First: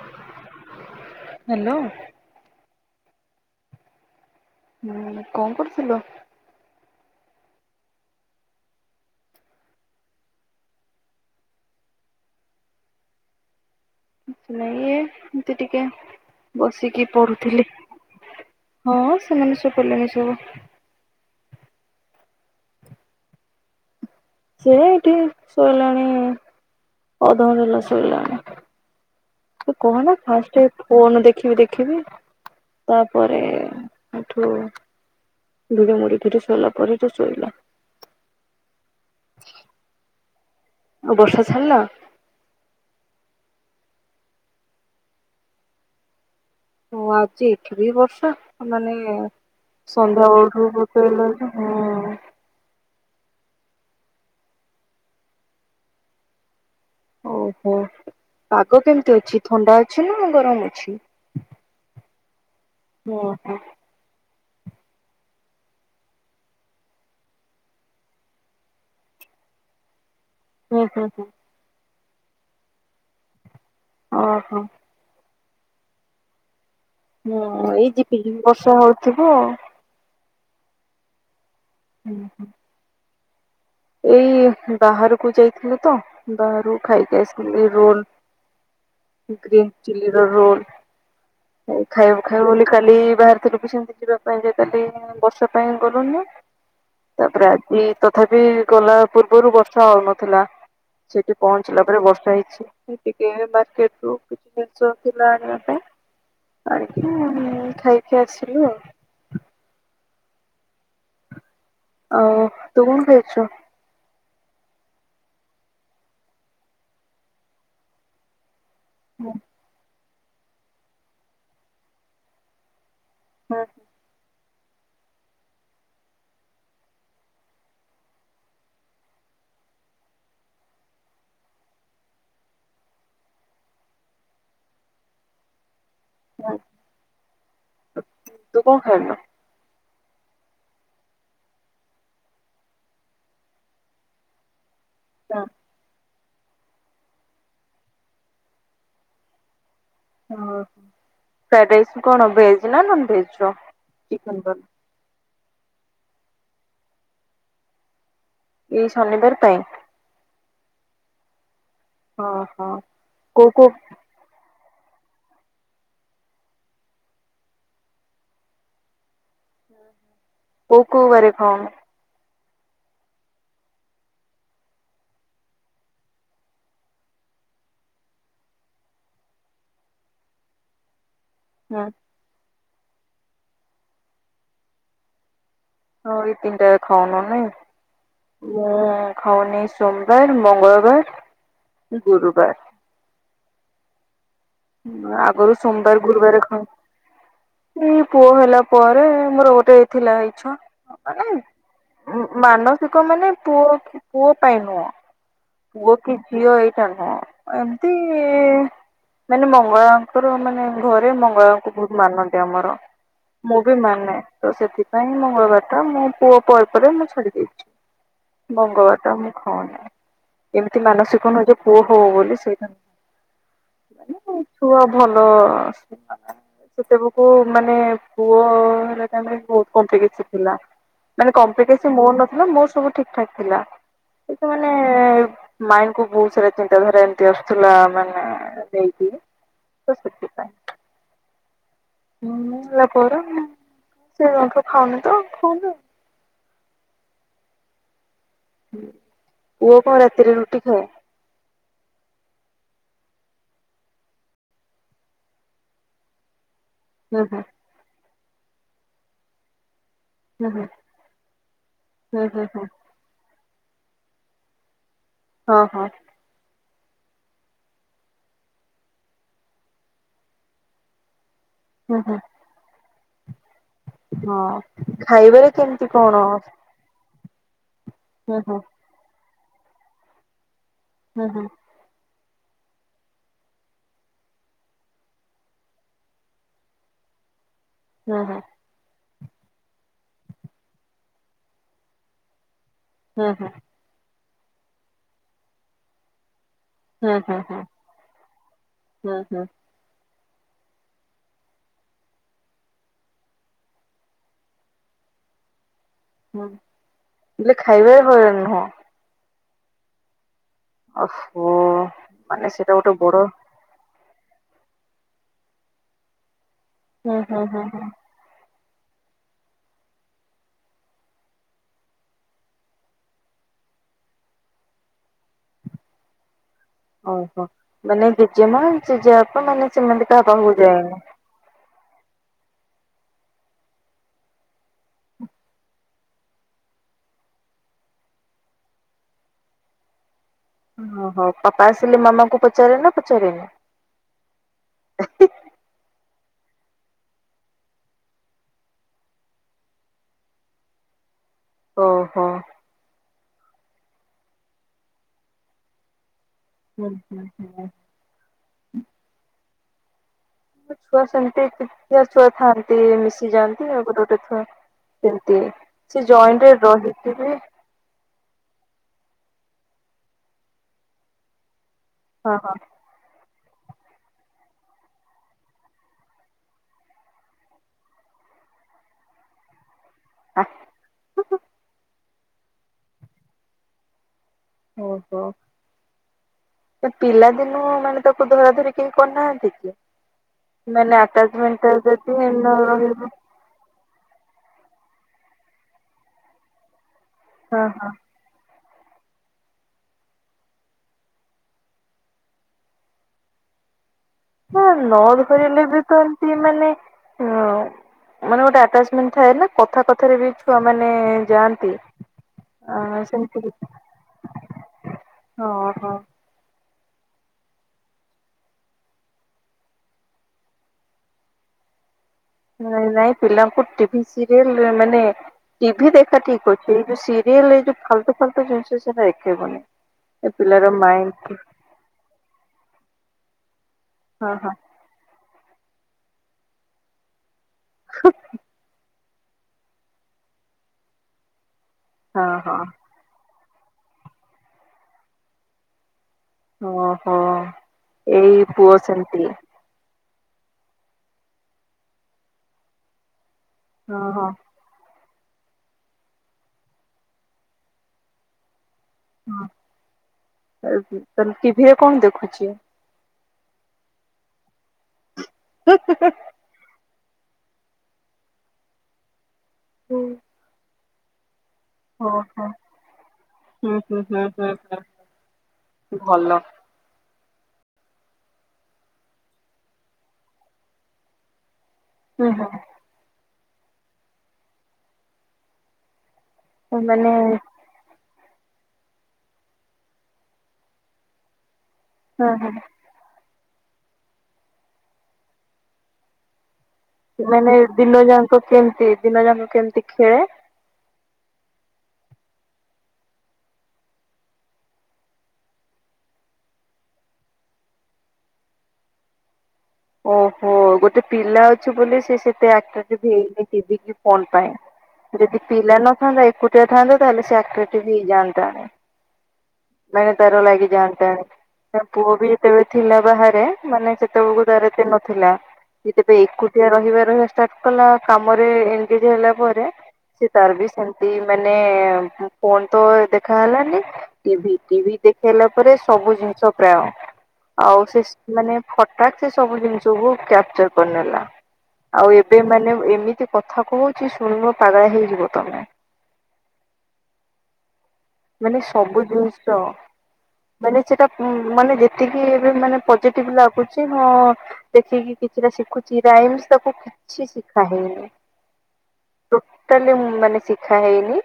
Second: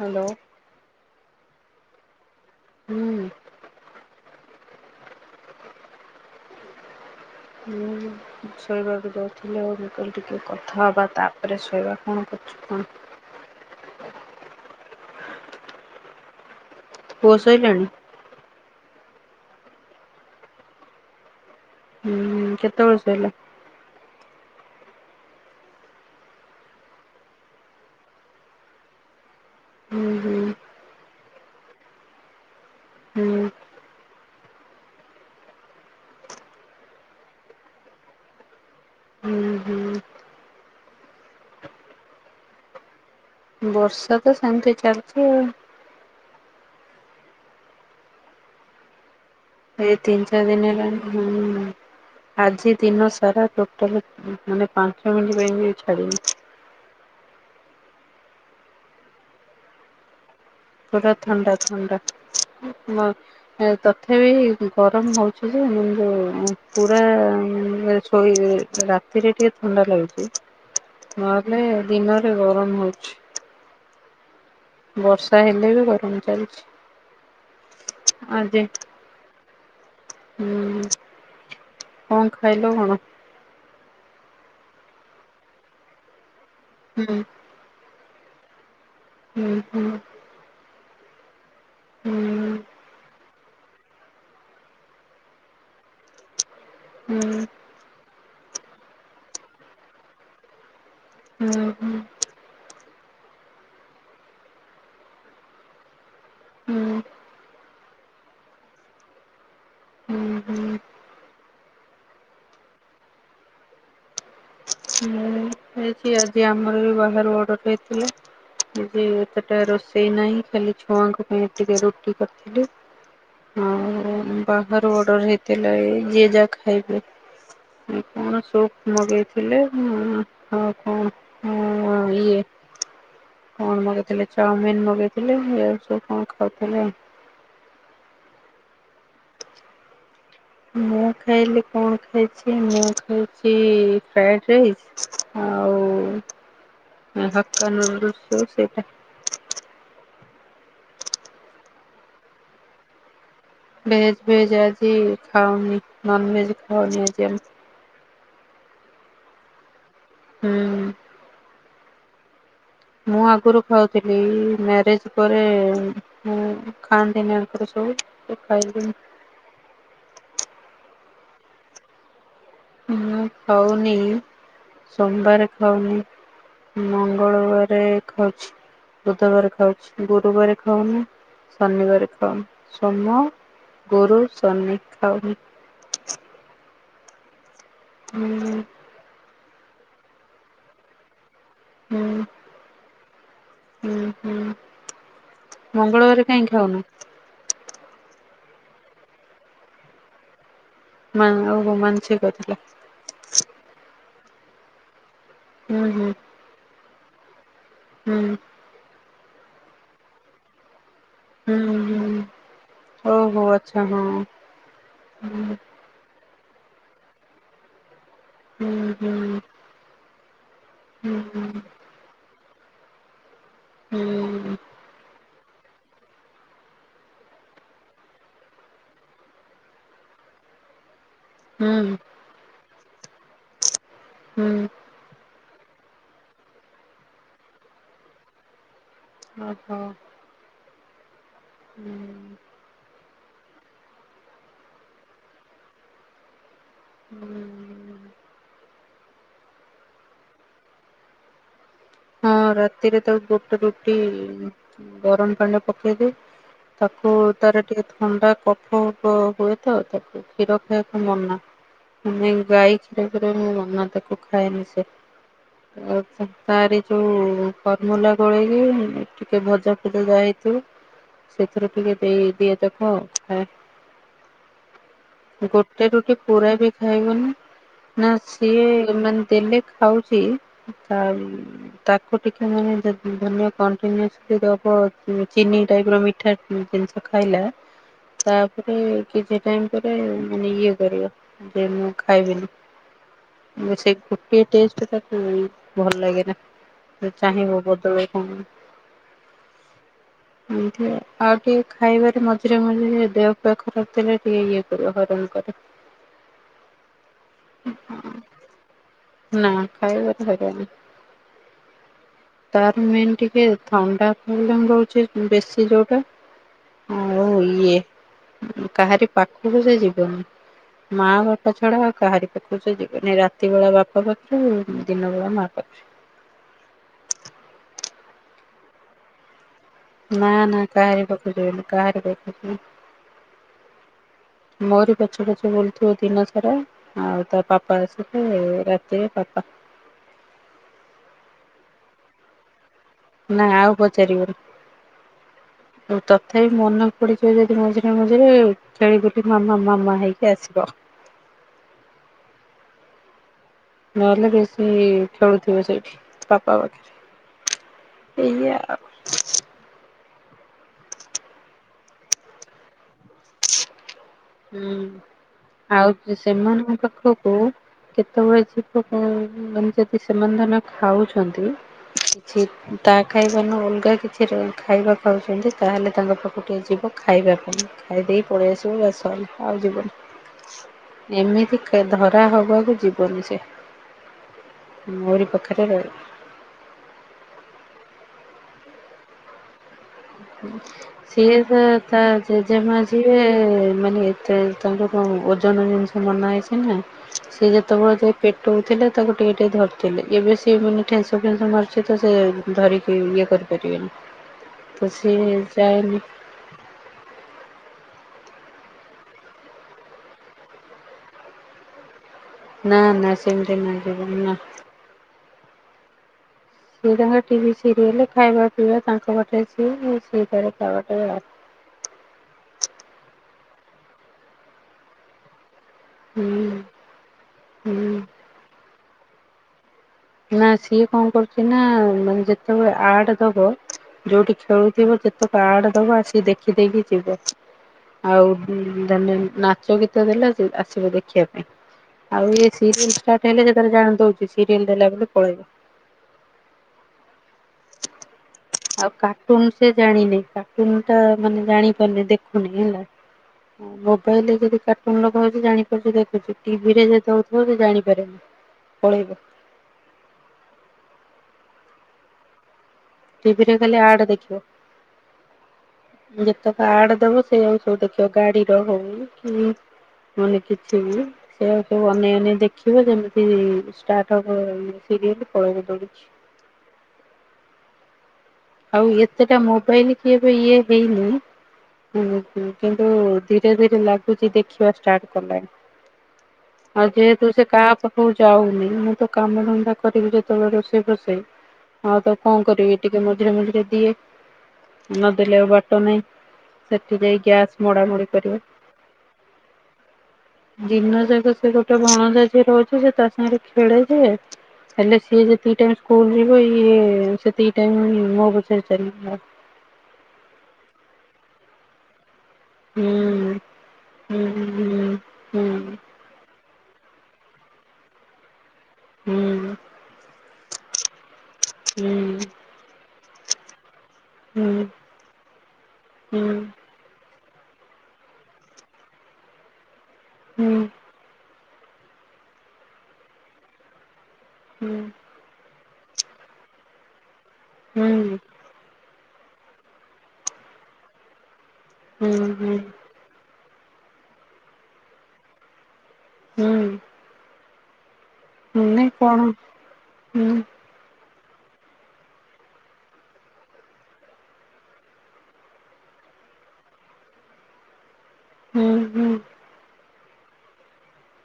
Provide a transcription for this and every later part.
Hello. Hello. ହୁଁ। ହୁଁ, ନେ କଣ କରୁଥିଲ? [unintelligible] ଶୋଇବାକୁ ଯାଉଥିଲି ଆଉ ମୁଁ କହିଲି ଟିକେ କଥା ହବା ତାପରେ ଶୋଇବା। କଣ କରୁଛୁ କଣ? କିଛି ନାଇଁ ଏ ଏମତି ଟିକେ ବସିକି ପୁଅ ପଢୁଥିଲି। ଶୋଇଲାଣି ହଁ ସେମାନେ ଶୁଇପଲେଣି ସବୁ। ହୁଁ ହୁଁ କେତେବେଳେ ଶୋଇଲେ? ସେ ଏଠି ଶୋଇଲାଣି ଅଧ ଘଣ୍ଟେ ହେଲା ଶୋଇଲାଣି। ଏ ହୁଁ କହନା ହୁଁ ଫାଷ୍ଟ ଫୋନ୍ ଦେଖିବି ଦେଖିବି ହୁଁ। ତାପରେ ଏଠୁ ଧୁଡ଼ ମୁଡି କିରି ଶୋଇଲା ପରେ ତ ଶୋଇଲା। ହୁଁ ହୁଁ ଆଉ ବର୍ଷା ଛାଡ଼ିଲା? ବର୍ଷା ତ ସେମିତି ଚାଲିଛି ଆଉ। ଓ ଆଜି ଏଠି ବର୍ଷ ମାନେ ଏଇ ତିନି ସନ୍ଧ୍ୟା ଚାରି ଦିନ ବେଳଠୁ [unintelligible] ହେଲାଣି ବତେଇଲା ହୁଁ। ହଁ ଆଜି ଦିନ ସାରା ଟୋଟାଲ ମାନେ ପାଞ୍ଚ ମିନିଟ ପାଇଁ ବି ଛାଡିନି ଓହୋ ପାଗ କେମିତି ଅଛି ଥଣ୍ଡା ଅଛି ନା ଗରମ ଅଛି? ପୁରା ଥଣ୍ଡା ଥଣ୍ଡା ମ [unintelligible] ଓହୋ ହୁଁ ତ ତଥାପି ଗରମ ହେଉଛି [unintelligible] ଯେନ୍ତ ପୁରା ଶୋଇ [unintelligible] ରା ରାତିରେ ଟିକେ ଥଣ୍ଡା ଲାଗୁଛି। ହୁଁ ହୁଁ ହୁଁ। ନାହିଁ ଦିନରେ ଗରମ ହଉଛି। ଓହୋଁ। ବର୍ଷା ହେଲେ ବି ଗରମ ଚାଲିଛି। ହୁଁ ଏଇ ଯିପି ଯିପି ଆଜି ବର୍ଷା ହଉଥିବ। ହୁଁ କଣ ଖାଇଲ କଣ? ଏଇ ବାହାରକୁ ଯାଇଥିଲେୁ ତ ବାହାରକୁ ହୁଁ ଖାଇକି ଆସି ରୋଲ ହୁଁ ଗ୍ରୀନ୍ ହୁଁ ଚିଲି ର ରୋଲ ଖାଇବ ଖାଇବ ହୁଁ ବୋଲି କାଲି ବାହାରି ଥିଲୁଭି ସେମିତି ଯିବା ପାଇଁ ଯେ ତାଲି ବର୍ଷା ପାଇଁ ଗଲୁନି ହୁଁ ତାପରେ ଆଜି ତଥାପି ଗଲା ପୂର୍ବରୁ ବର୍ଷା ହଉ ନଥିଲା ସେଠି ହୁଁ ହୁଁ ହୁଁ ପହଞ୍ଚିଲା ପରେ ବର୍ଷା ହେଇଛି। ଟିକେ ମାର୍କେଟ ରୁ କିଛି ଜିନିଷ ଥିଲା ଆଣିବା ପାଇଁ ହୁଁ ଆଣିକିରି [unintelligible] ଖାଇକି ଆସିଲୁ ଆଉ ହୁଁ ହୁଁ। ଆଉ ତୁ କଣ ଖାଇଛୁ? ହୁଁ ହେଇଛି ଆଜି ଆମର ବି ବାହାରୁ ଅର୍ଡର ହେଇଥିଲା। ଯେ ଏତେଟା ରୋଷେଇ ନାହିଁ ଖାଲି ଛୁଆଙ୍କ ପାଇଁ ଟିକେ ରୁଟି କରିଥିଲି ହୁଁ ହୁଁ ହୁଁ। ବାହାରୁ ଅର୍ଡର ହେଇଥିଲା ଏ ଯିଏ ଯାହା ଖାଇବେ [unintelligible] ମୁଁ କଣ ସୁପ ମଗେଇ ହେଲେ [unintelligible] ଇଏ କଣ ମଗେଇଥିଲେ ଚାଉମିନ ମଗେଇଥିଲେ ଏ ସବୁ କଣ ଖାଉଥିଲେ ଆଉ। ତୁ କଣ ଖାଇିଲୁ? ମୁଁ ଖାଇଲି କଣ ଖାଇଛି ମୁଁ ଖାଇଛି ଫ୍ରାଏଡ୍ ରାଇସ୍ ହୁଁ। [unintelligible] ହକ [unintelligible] ନୁୁ ଶ ସେଇଟା। ଓ ଫ୍ରାଇଡ ରାଇସ୍ କଣ ଭେଜ ନା ନନ ଭେଜ ର ଭେଜ ଚିକେନ କର ଭେଜ ଆଜି ଖାଉନି ନନ୍ସ ଭେଜ ଖାଅନି ଆଜି ଆମେ ଏଇ ଶନିବାର ପାଇଁ ହୁଁ। ହଁ ହଁ। ମୁଁ କୋଉ ଆଗରୁ କୋଉ ଖାଉ ଥିଲି ମ୍ୟାରେଜ ପରେ ମୁ ଖାଆନ୍ତିନି ଆଙ୍କର ସବୁ ସେ [unintelligible] ଖାଇଦ କୋଉ କୋଉ ବାର ଖାଆନି ମୁଁ ଖାଉନି ସୋମବାର ଖାଉନି ମଙ୍ଗଳବାର ଖାଉଛି ଦୁଧବରେ ଖାଉଛି ଗୁରୁବାର ଖାଉନି ହୁଁ ଶନିବାରେ ଖାଉନି ସୋମ ଗୁରୁ ଶନି ଖାଉନି। ହଉ ଏଇ ତିନିଟା ଖାଉନ ନେଇ ହୁଁ ମୁଁ ଖାଉନି ସୋମବାର ମଙ୍ଗଳବାର ହୁଁ ଗୁରୁବାର ହୁଁ ହୁଁ। [unintelligible] ଆଗରୁ ସୋମବାର ମଙ୍ଗଳବାର ଗୁରୁବାର କାହିଁ ଖାଉଁ। ଖାଉନୁ ଏଇ ପୁଅ ହେଲା ପରେ ମୋର ଗୋଟେ ଥିଲା ଇଛା ମା ମାନେ ଓହୋ ମାନସି [unintelligible] କରିଥିଲା ମାନସିକ ମାନେ ପୁଅ ପୁଅ ପାଇଁ ନୁହଁ। ହୁଁ ପୁଅ ହୁଁ କି ଝିଅ ହେଇଥାନ୍ତା ଏମିତି ହୁଁ। [inaudible] ମାନେ ମଙ୍ଗଳାଙ୍କର ମାନେ ଘରେ ମ ମଙ୍ଗଳାଙ୍କୁ ହୁଁ ବହୁତ ହୁଁ ମାନନ୍ତି ଆମର ଓହୋ ମୁଁ ବି ଆଚ୍ଛା ହଁ ମାନେ ତ ସେଥିପାଇଁ ହୁଁ ମଙ୍ଗଳବାର ଟା ମୁଁ ପୁଅ ପରେ ପରେ ମୁଁ ଛାଡି ଦେଇଛି ହୁଁ ମଙ୍ଗବାର ହୁଁ ଟା ମୁଁ ହଁ ଏମିତି ହୁଁ ମାନସିକ ନୁହଁ ଯେ ହୁଁ ପୁଅ ହଉ ବୋଲି ସେଇଟା [unintelligible] ହୁଁ ପୁଅ ଭଲ। [inaudible] ସେତେବେଳ କୁ ମାନେ ପୁଅ ହେଲା ଟାଇମ ରେ ବହୁତ କପ୍ଲିକେଟ ଥିଲା। ମାନେ କପ୍ଲିକେସ ନେଉନଥିଲା ମୋର ସବୁ ଠିକି ଠାକ୍ ଥିଲା କିନ୍ତୁ ହୁଁ ମାଇଣ୍ଡି କୁ ବହୁତ ସାରା ଚିନ୍ତାଧାରା ଏମତି ଆସୁଥିଲା ମାନେ ନେଇକି ଓ ହୋ। ତ ସେଥିପାଇଁ। ହୁଁ। ମୁଁ ଇଏ କରେ ସେ ଏମିତି ଖାନ୍ତି ତ [unintelligible] ହୁଁ। ହୁଁ ପୁଅ କୁ କଣ ରାତିରେ ରୁଟି ଖୁଆ। ହଁ ରାତିରେ ତାକୁ ଗୋଟେ ରୁଟି ଗରମ ପାଣିରେ ପକେଇଦିଏ ତାକୁ ହୁଁ ହୁଁ। ତାର ଟିକେ ଥଣ୍ଡା କଫ ହୋ ହୁଏ ତ ତାକୁ ସେ ହୁଁ କ୍ଷୀର ହୁଁ ଖାଇବାକୁ ମନା ସେନାକି ହୁଁ ହୁଁ ଗାଈ ସେଇଥିପାଇଁ ମନା ତାକୁ ଖାଏନି ସେ ହୁଁ ହଁ ହଁ [unintelligible] ତାରି ଯୋଉଁ ଫର୍ମୁଲା ଗୋଳେଇକି ଟିକେ ଭଜା ଫଜା ଯାହା ହେଇଥିବ। ସେଥିରୁ ହୁଁ [unintelligible] ହୁଁ ଏମିତିଆ କଥା ହଁ। ହଁ ଖାଇବାରେ କେମିତି ରୁଟି କଣ? ପୁରା ବି ଖାଇବନି ନା ହୁଁ ହୁଁ ସିଏ ମାନେ ଦେଲେ ଖାଉଚି। ଆଉ ହୁଁ ହୁଁ ତାକୁ ଟିକେ ନହେଲେ ଦ କଣ୍ଟିନିଅସ ଦବ ଚିନି ଟାଇପର ମି ମିଠା ଜିନିଷ ଖାଇଲା ହୁଁ ତା ହୁଁ ଏ କିଛି ଟାଇମ ପରେ ମାନେ ଇଏ କରିବ ଯେ ମୁଁ ଖାଇବିନି। ହଁ ହଁ। ମୋର ସେଇ ଗୋଟିଏ ଟେଷ୍ଟ ତାକୁ ଭଲ ଲାଗେ ନା। ସେ ହୁଁ ହୁଁ ଚାହେଁ ବଦଳେଇ ପାଇଁ। ହୁଁ ହୁଁ ହୁଁ ଏମତି ଆଉ ଆଉ ଟିକେ ଖାଇବାରେ ମଝିରେ ମଝିରେ ଦେହ ପା ଖରାପ ଥିଲେ ଇଏ କରେ ହଇରାଣ କରେ। ହୁଁ ଇଏ ଖାଇବାରେ ହଇରାଣ ନୁହଁ। ନାଁ ଖାଇବାରେ ହଇରାଣ ନୁ। ଓ ହୋ ତାହାଲେ ସେଇଟା ଗୋଟେ ମେନ୍ ବଡ଼ ଟିକେ ଥଣ୍ଡା ପ୍ରୋବ୍ଲେମେ ରହୁଛି ବେଶୀ [unintelligible] ହୁଁ ଆଉ ହୁଁ ହୁଁ ଇଏ ହୁଁ କାହାରି ପାଖକୁ ସେ ଯିବନି। ମା ବାପା ଛଡା ଆଉ କାହାରି ପାଖକୁ ସିଏ ଯିବେନି ରାତି ବେଳା ବାପା ପାଖକୁ ଦିନ ବେଳା ମା ପାଖରେ। ଓହୋ ମାନେ ଜେଜେମା ଜେଜେବାପା ମାନେ ସେମାନେ କାହା ପାଖକୁ ଯାଏନି। ସେ କାହାରି ପାଖକୁ ମୋରି ପଛେ ପଛେ ବୁଲୁଥିବ ଦିନ ସାରା ଆଉ ତ ପାପା ଆସିଲେ ରାତିରେ ପାପା। ଓହୋ ପାପା ଆସିଲେ ମାମାଙ୍କୁ ପଚାରେ ନା? ନାଁ ପଚାରେନି ଆଉ ପଚାରିବନି। ଆଉ ତଥାପି ମନ ପଡିଯିବ ଯଦି ମଝିରେ ମଝିରେ ତାହାଲେ ହେଟୁ ମାମା ମାମା ହେଇକି ଆସିବ। ଓହୋ। ନହେଲେ ବେଶୀ ଖେଳୁଥିବ ସେଇଠି ତା ହୁଁ ହୁଁ ହୁଁ ଏଇଆ ଆଉ- ଛୁଆ ସେମିତି କେଛି ଛୁଆ ଥାଆନ୍ତି ମିଶିଯାଆନ୍ତି ଆଉ ଗଟେ - ହୁଁ। ସେମିତି ଆଉ ସେ ଜଏନ ରେ ସେମାନଙ୍କ ପାଖକୁ ରହିଥିବେ [unintelligible] କେତେବେଳେ ଯୀବ ମାନେ ଯଦି ସେମାନେ ଧନ ଖାଉଛନ୍ତି ହଁ କିଛି ହଁ ତା ଖାଇବା ନ ଅଲଗା କିଛି ଖାଇବା ଖାଉଛନ୍ତି ତାହେଲେ ତାଙ୍କ ପାଖକୁଟିିକଏ ଯିବ ଖାଇବା ପାଇଁ ଖାଇ ଦେଇ ପଳେଇ ଆସିବ ବାସ। ଆଉ ହା ଯିବନି। ଏମିତି ଧରା ହବ ଯେ ଯିବ ନି। ବଛି [inaudible] ଓହୋ ପିଲା ଦିନୁ ମାନେ ତାକୁ ଧରା ଧରି କେହି କରିନାହାନ୍ତି କି? ମାନେ ସିଏ ତ ଆଟାଚମେଣ୍ଟ ତା ଯଦି ନ ଜେଜେମା ରହିବ ଯିଏ - ମାନେ ଏତେ ତାଙ୍କର ଓଜନ ଜିନିଷ ମନା ହେଇଛି। ନା ସେ ହଁ ହଁ ଯେତେବେଳେ ଯେ- ପେଟଉଥିଲେ ତାକୁ ଟିକେ ଟିକେ ଧରିଥିଲେ ଏବେ ସିଏ ମାନେ ଠେସ ଫେନ୍ସ ମାରୁଛି ତ ସେ ଧରିକି ଇଏ କରି। କରିିବେନି। ହଁ ନଧରିଲେ ବି ତ ଏମିତି ମାନେ ମାନେ ଗୋଟେ ଆଟାଚମେଣ୍ଟ ଥାଏ ନା କଥା କଥାରେ ବି ଛୁଆ ମାନେ ଯାଆନ୍ତି। ନା ନା ସେମିତି ନ ଯିବ ନା। ହଁ ହୋ ସିଏ ତାଙ୍କ ଟିଭି ସିରିଏଲ ଖାଇବା ପିଇବା ତାଙ୍କ ପାଟେ ସିଏ ସେଇଠରେ ଖବାଟେ ନାଇଁ ନାଇଁ ପିଲାଙ୍କୁ ଟିଭି ସିରିଏଲ ମାନେ ଟିଭି ଦେଖା ହୁଁ ଠିକ୍ ଅଛି ଏଇ ଯୋଉ ସିରିଏଲ ଏଇ ଯୋଉ ହୁଁ ଆଲତୁ ଫାଲତୁ ଜିନିଷ ସେଇଟା ଦେଖେଇବନି। ଏ ନା ପିଲାର ସିଏ କଣ ମାଇଣ୍ଡ କରୁଛି ନା ମାନେ ଯେତେବେଳେ ଆର୍ଟ ଦବ ହଁ ଯୋଉଠି ହଁ। ଖେଳୁ ଥିବ ଯେତେ କାର୍ଡ ଦବ ଆସିକ ଦେଖିଦକି ଯିବ ଆଉ-। ଧାନେ ନାଚ ଗୀତ ଦେଲା ଆସିବ ଦେଖିବା ପାଇଁ ହଁ ଆଉିରି ହଁ [unintelligible] ହେଲେ ଯେତେବେଳୋଣ ଦଉଛି ସିରିଏଲ ଦେଲା ବ ପଳେଇବା। ଓହୋ ଏଇ ପ [inaudible] ଆଉ କାର୍ଟୁନ ସେ ଜାଣିନି କାର୍ଟୁନ ଟା ମାନେ ଜାଣି ପାରୁନି ଦେଖୁନି ହେଲା। ହଁ ହଁ ମୋବାଇଲ ଯଦି କଣ ଲୋକ ହଉଛି ଜାଣିପାରୁଛି ଦେଖୁଛି ଟିଭି ରେ ଦଉଥିବ ସେ ଜାଣିପାରନି ପଳେଇବ। ହଁ ତାଲେ ଟିଭିରେ କଣ ଦେଖୁଛି? ଟିଭିରେ ଖାଲି ଆଡ ଦେଖିବ। ଆଡ ଦବ ସେଇ ଆଉ ସବୁ ଦେଖିବ ଗାଡିର ହଉନ କି ମାନେ କିଛିବି। ସେ ଆଉ ସବୁ ଅନେଇ ଓହୋ ଅନେଇ ହୁଁ ଦେଖିବ ଯେମିତି ହୁଁ ଷ୍ଟାର୍ଟ ହୁଁ ହୁଁ ହେବ ହୁଁ ସିରିଏଲ ପଳେଇବେ ଦୌଡି କି। ଭଲ ଆଉ ଏତେଟା ମୋବାଇଲ କି ଏବେ ଇଏ ହେଇନି। ହୁଁ ହୁଁ ତ ଧୀରେ ଧୀରେ ଲାଗୁଛି ଦେଖିବା ଷ୍ଟାର୍ଟ କଲାଣି। ଆଉ ମାନେ ଯେହେତୁ ସେ କାହାର ତୁ ଯାଉନି ମୁଁ ତ କାମଧନ୍ଦା କରିବି ଯେତେବେଳେ ରୋଷେଇ ଫଷେଇ ଆଉ ତ ହଁ କଣ ହଁ କରିବି। ଟିକେ ମଝିରେ ମଝିରେ ଦିଏ ନଦେଲେ ଆଉ ବାଟ ନାହିଁ। ସେଠି ଯାଇ ଗ୍ୟାସ୍ ମାନେ ମଡା ଦିନ ମଡି କରିବ। ଯାକ କେମତି ଦିନ ଯାକ କେମିତି ଖେଳେ। ଦିନ ଯାକ ସେ ଗୋଟେ ଭଣଜା ଯିଏ ରହୁଛି ସେ ତା ସାଙ୍ଗରେ ଖେଳେ ଯେ ହେଲେ ସି ଯେ ଯେତିକି ଟାଇମ ସ୍କୁଲ ଯିବ ସେତିକି ଟାଇମ ମୋ ପଛେ ଚାଲିବ। ଓହୋ ଗୋଟେ ପିଲା ଅଛି ବୋଲି ସେ ସେତ ହୁଁ ଅଟ୍ରାକଟିଭ ହେଇନି ଟିଭି କି ହୁଁ ଫୋନ ପାଇଁ। ଯଦି ହୁଁ ପିଲା ନଥାନ୍ତା ଏକୁଟିଆ ଥାନ୍ତା ତାହେଲେ ଚାିରଟି ବି ହେଇଯାନ୍ତା। ହୁଁ ହୁଁ ମାନେ ତାର ଲାଗି ଜାଣିତା ପୁଅ ହୁଁ। ବି ଏତେବେଳେ ଥିଲା। ବାହାରେ ମାନେ ସେତବେଳକୁ ନାଇଁ ଧାରତ ନଥିଲା। କି କଣ ତେବେ ହୁଁ ଏକୁଟିଆ ରହିବ ରହ ଷ୍ଟାର୍ଟ କଲା କାମରେ ଏନଗେଜ ହେଲା ପରେ। ସେ ତାର ହୁଁ ବି ସେମତି ମାନେ ଫୋନ ତ ଦେଖାହଲାନି। ସେ ବଟି ବି [inaudible] ଦେଖେଇଲା ପରେ ସବୁ ଜିନିଷ ପ୍ରାୟ ଆଉ ସେ ମାନେ ଫଟାକ ସବୁ ଜିନିଷ କୁ କ୍ୟାପଚର କରିନେଲା ଆଉ ଏବେ ମାନେ ଏମିତି କଥା କହୁଛି ଶୁଣିବ ପାଗଳା ହେଇଯିବ ତମେ। ହୁଁ। ମାନେ ସବୁ ଦୁଷ୍ଟ। ମାନେ ସେଟା ମାନେ ଯେତିକି ଏବେ ମାନେ ପଜିଟିଭ ଲାଗୁଛି ହଁ ଦେଖିକି କିଛିଟା ଶିଖୁଛି ରାଇମସ ତାକୁ କିଛି ଶିଖା ହେଇନି। ହୁଁ ଟୋଟାଲି ମାନେ ଶିଖା ହେଇନି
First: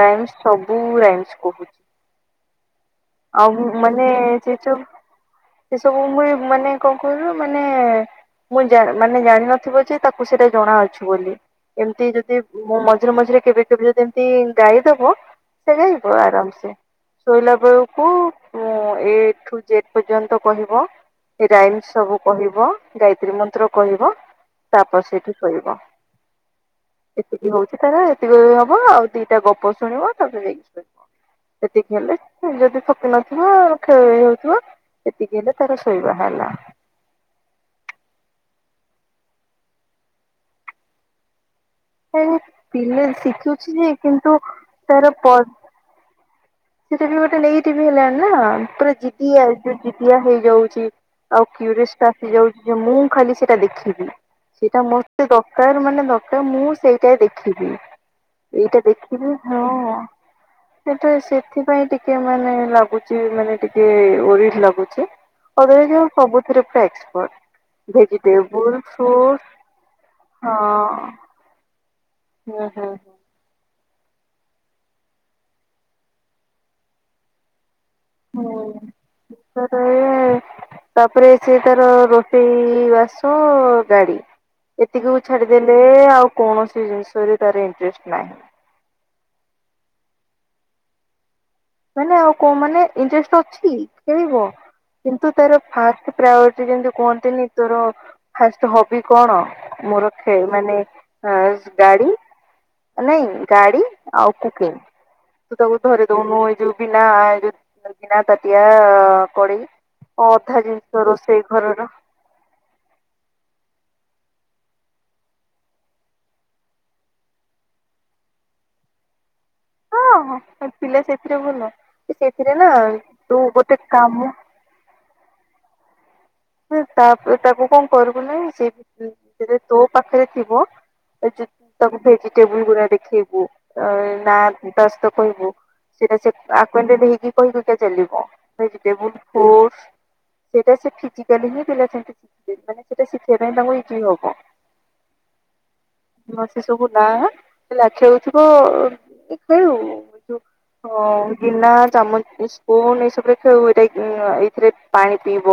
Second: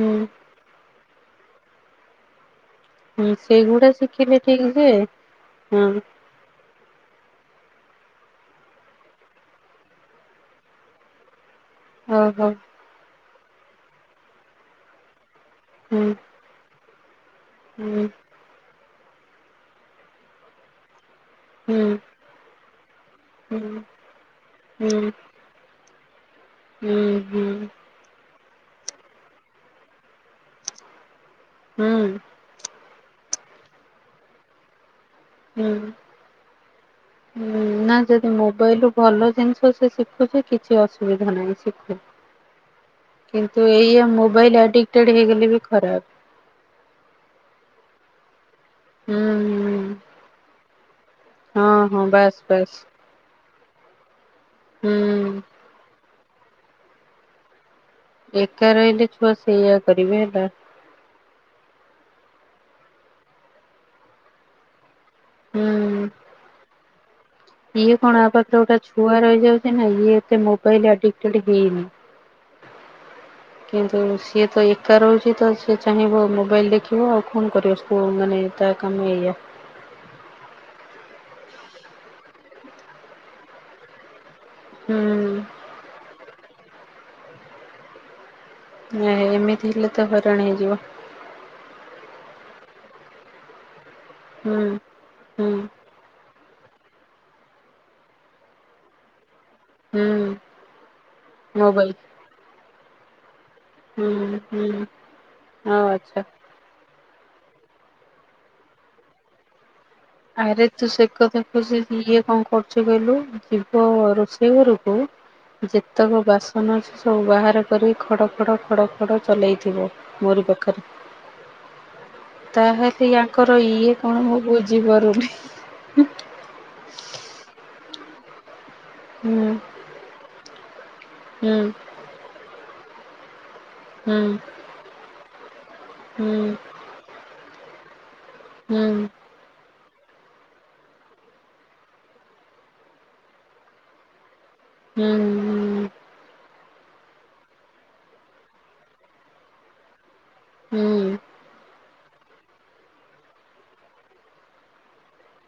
ରାଇ ମସ ସବୁ। ବୁ ରାଇମ୍ସ କହୁଛି। ଆଉ ସେଇଗୁଡା ମାନେ ଶିଖିଲେ ସେ ଠିକ ଯେ ସବ ସେ ହଁ ସବୁ ମୁ ମାନେ କଣ କହିବୁ ମାନେ ମୁଁ ମାନେ ଜାଣିନଥିବ ଯେ ତାକୁ ସେଇଟା ଜଣାଅଛି ବୋଲି। ଏମିତି ଯଦି ଓହୋ ମୁଁ ମଝିରେ ମଝିରେ କେବେ କେବେ ଯଦି ଏମିତି ଗାଈଦବ। ହୁଁ ସୋଇବ ଆରାମ ସେେ ଶୋଇଲା ବେଳକୁ ହୁଁ ଏ ଠୁ ଜେଡ୍ ପର୍ଯ୍ୟନ୍ତ କହିବ। ହୁଁ ରାଇମସ୍ ସବୁ କହିବ ଗାୟତ୍ରୀ ହୁଁ ମନ୍ତ୍ର ହୁଁ କହିବ ହୁଁ ହୁଁ ହୁଁ ତାପରେ ହୁଁ ହୁଁ ସେଇଠି ଏତିକି ହଉଛି ତାର ଏତିକି ହବ ଆଉ ଦିଟା ଗପ ଶୁଣିବ ହେ ସେତିକି ହେଲେ ଯଦି ଶକି ନଥଥିବା ହଉଥିବା ସେତିକି ହେଲେ ତାର ଶୋଇବା ହେଲା। ହ ନା ଯଦି ମୋବାଇଲ ରୁ ଭଲ ଜିନିଷ ସେ ଶିଖୁଛି କିଛି ଅସୁବିଧା ନାହିଁ ଶିଖୁ। ଆରେ ପିଲା କିନ୍ତୁ ଶିଖୁଛି ଯେ ଏଇଆ କିନ୍ତୁ ମୋବାଇଲ ଆଡିକଟଡ ହେଇଗଲେ ବି ଖରାପ। ସେଟ ବି ଗୋଟେ ନେଇକି ବି ହେଲାଣି ନା ପୁର ଜଆ ହୁଁ ଯୋଉ ହୁଁ ଜତିଆ ହେଇଯାଉଛି ଆଉ ହଁ ହଁ କରିଷ୍ଟ ଆସି ବାସ୍ ଯାଉଛି ବାସ୍ ଯେ ମୁଁ ଖାଲି ସେଟା ଦେଖିବି ସେଇଟା ହୁଁ ମତେ ଦରକାର ମାନେ ଦ ତ ମୁଁ ସେଇଟା ଦେଖିବି ଏକା ଏଇଟା ରହିଲେ ଛୁଆ ଦେଖିବି ସେଇଆ ହଁ। କରିବେ ହେଲା ସେଟା ସେଥିପାଇଁ ଟିକେ ମାନେ ଲାଗୁଛି ମାନେ ଟିକେ ଓରିଡ୍ ଲାଗୁଛି। ହୁଁ। ସବୁଥିରେ ଏକ୍ସପର୍ଟ। ଇଏ କଣ ପାଖରେ ଗୋଟେ ଭେଜିଟେବୁଲ ଛୁଆ ଫ୍ରୁଟ ରହିଯାଉଛି ନା ଇଏ ଏତେ ମୋବାଇଲ ଆଡିକ୍ତେଡ ହେଇନି। ହଁ ହଁ। କିନ୍ତୁ ସିଏ ତ ଏକା ରହୁଛି ତ ସିଏ ଚାହିଁବ ମୋବାଇଲ ଦେଖିବ ଆଉ କଣ କରିବ। ହଁ ମାନେ ତା ହୁଁ। କମ ଏଇଆ।। [inaudible] ତାପରେ ସେ ତାର ରୋଷେଇ ବାସ ଗାଡି। ହୁଁ ଏତିକିକୁ ଛାଡିଦେଲେ ଆଉ କୌଣସି ଜିନିଷରେ ତାର ଇଣ୍ଟରେଷ୍ଟ ନାହିଁ। ନ ଏମିତି ହେଲେ ତ ହଇରାଣ ହେଇଯିବ। ମାନେ ଆଉ କ ମାନେ ଇଣ୍ଟଷ୍ଟ ଅଛି ଖେଳିବ। ହୁଁ। କିନ୍ତୁ ହୁଁ ତାର ଫାଷ୍ଟ ପ୍ରାୟୋରିଟି ଯେମତି କୁହନ୍ତିନି ତୋର ଫାଷ୍ଟ ହବି କଣ? ମୋ ହୁଁ ରଖେ ମାନେ ଅ ମୋବାଇଲ ଗାଡି ନାଇଁ। ଗାଡି ହୁଁ ଆଉ କୁକ ହୁଁ ତୁ ତାକୁ ଆଉ ଧରି ଆଚ୍ଛା। ଦଉନୁ ଏ ଜୁବନାୁବିନା ତାଟିଆ କୋଡି। ଆରେ ତୁ ସେ କଥା କୁ ଇଏ କଣ କରୁଛୁ। ଛିଗ ଯିବ ରୋ ସେେଇ ଘରେକୁ। ଯେତେକ ବାସନ ଅଛି ସବୁ ବାହାର କରି ଖଡ଼ ଖଡ଼ ଚଲେଇଥିବ ହଁ ମୋରି ହଁ ପାଖରେ ପିଲା ସେଥିରେ ଭଲ ସେଥିରେ ନା ତାହେଲେ ତୁ ତାଙ୍କର ଗୋଟେ ଇଏ କଣ କାମ ମୁଁ ବୁଝିପାରୁନି। ତାକୁ କଣ କରିବୁନା ହୁଁ ସେଯେ ତୋ ପାଖରେ ଥିବ। ହୁଁ ତାଙ୍କୁ ଭେଜିଟେବୁଲ ଗୁଡା ଦେଖେଇବୁ। ହୁଁ ନା ତା ସହିତ କହିବୁ ସିଏ ଯେତେ ହୁଁ ଆକୁଏଣ୍ଟେଡ କହିକି ସେଇଟା ଚାଲିବ। ହୁଁ ଭେଜିଟେବଲ୍ ଫ୍ରୁଟସ୍ ସେଇଟା ସିଖିଚି। ହେଲେ ହିଁ ପିଲା ସେମିତି ଶିଖିବ ମାନେ ସେଟ ଶିଖିବା ପାଇଁ ତାଙ୍କୁ ଇଯି ହବ। ହୁଁ ହୁଁ। ହ ସେ ସବୁ ନା ହେଲା ଖେଳୁଥିବ ହଉଥିବ ସେ ଖେଳୁ ହୁଁ ହଁ। ଗିନା ଚାମଚ ସ୍ପୁନ ଏଇସବୁରେ ଖେଳୁ ଏଇଟା ଏଇଥିରେ ପାଣି ପିଇବ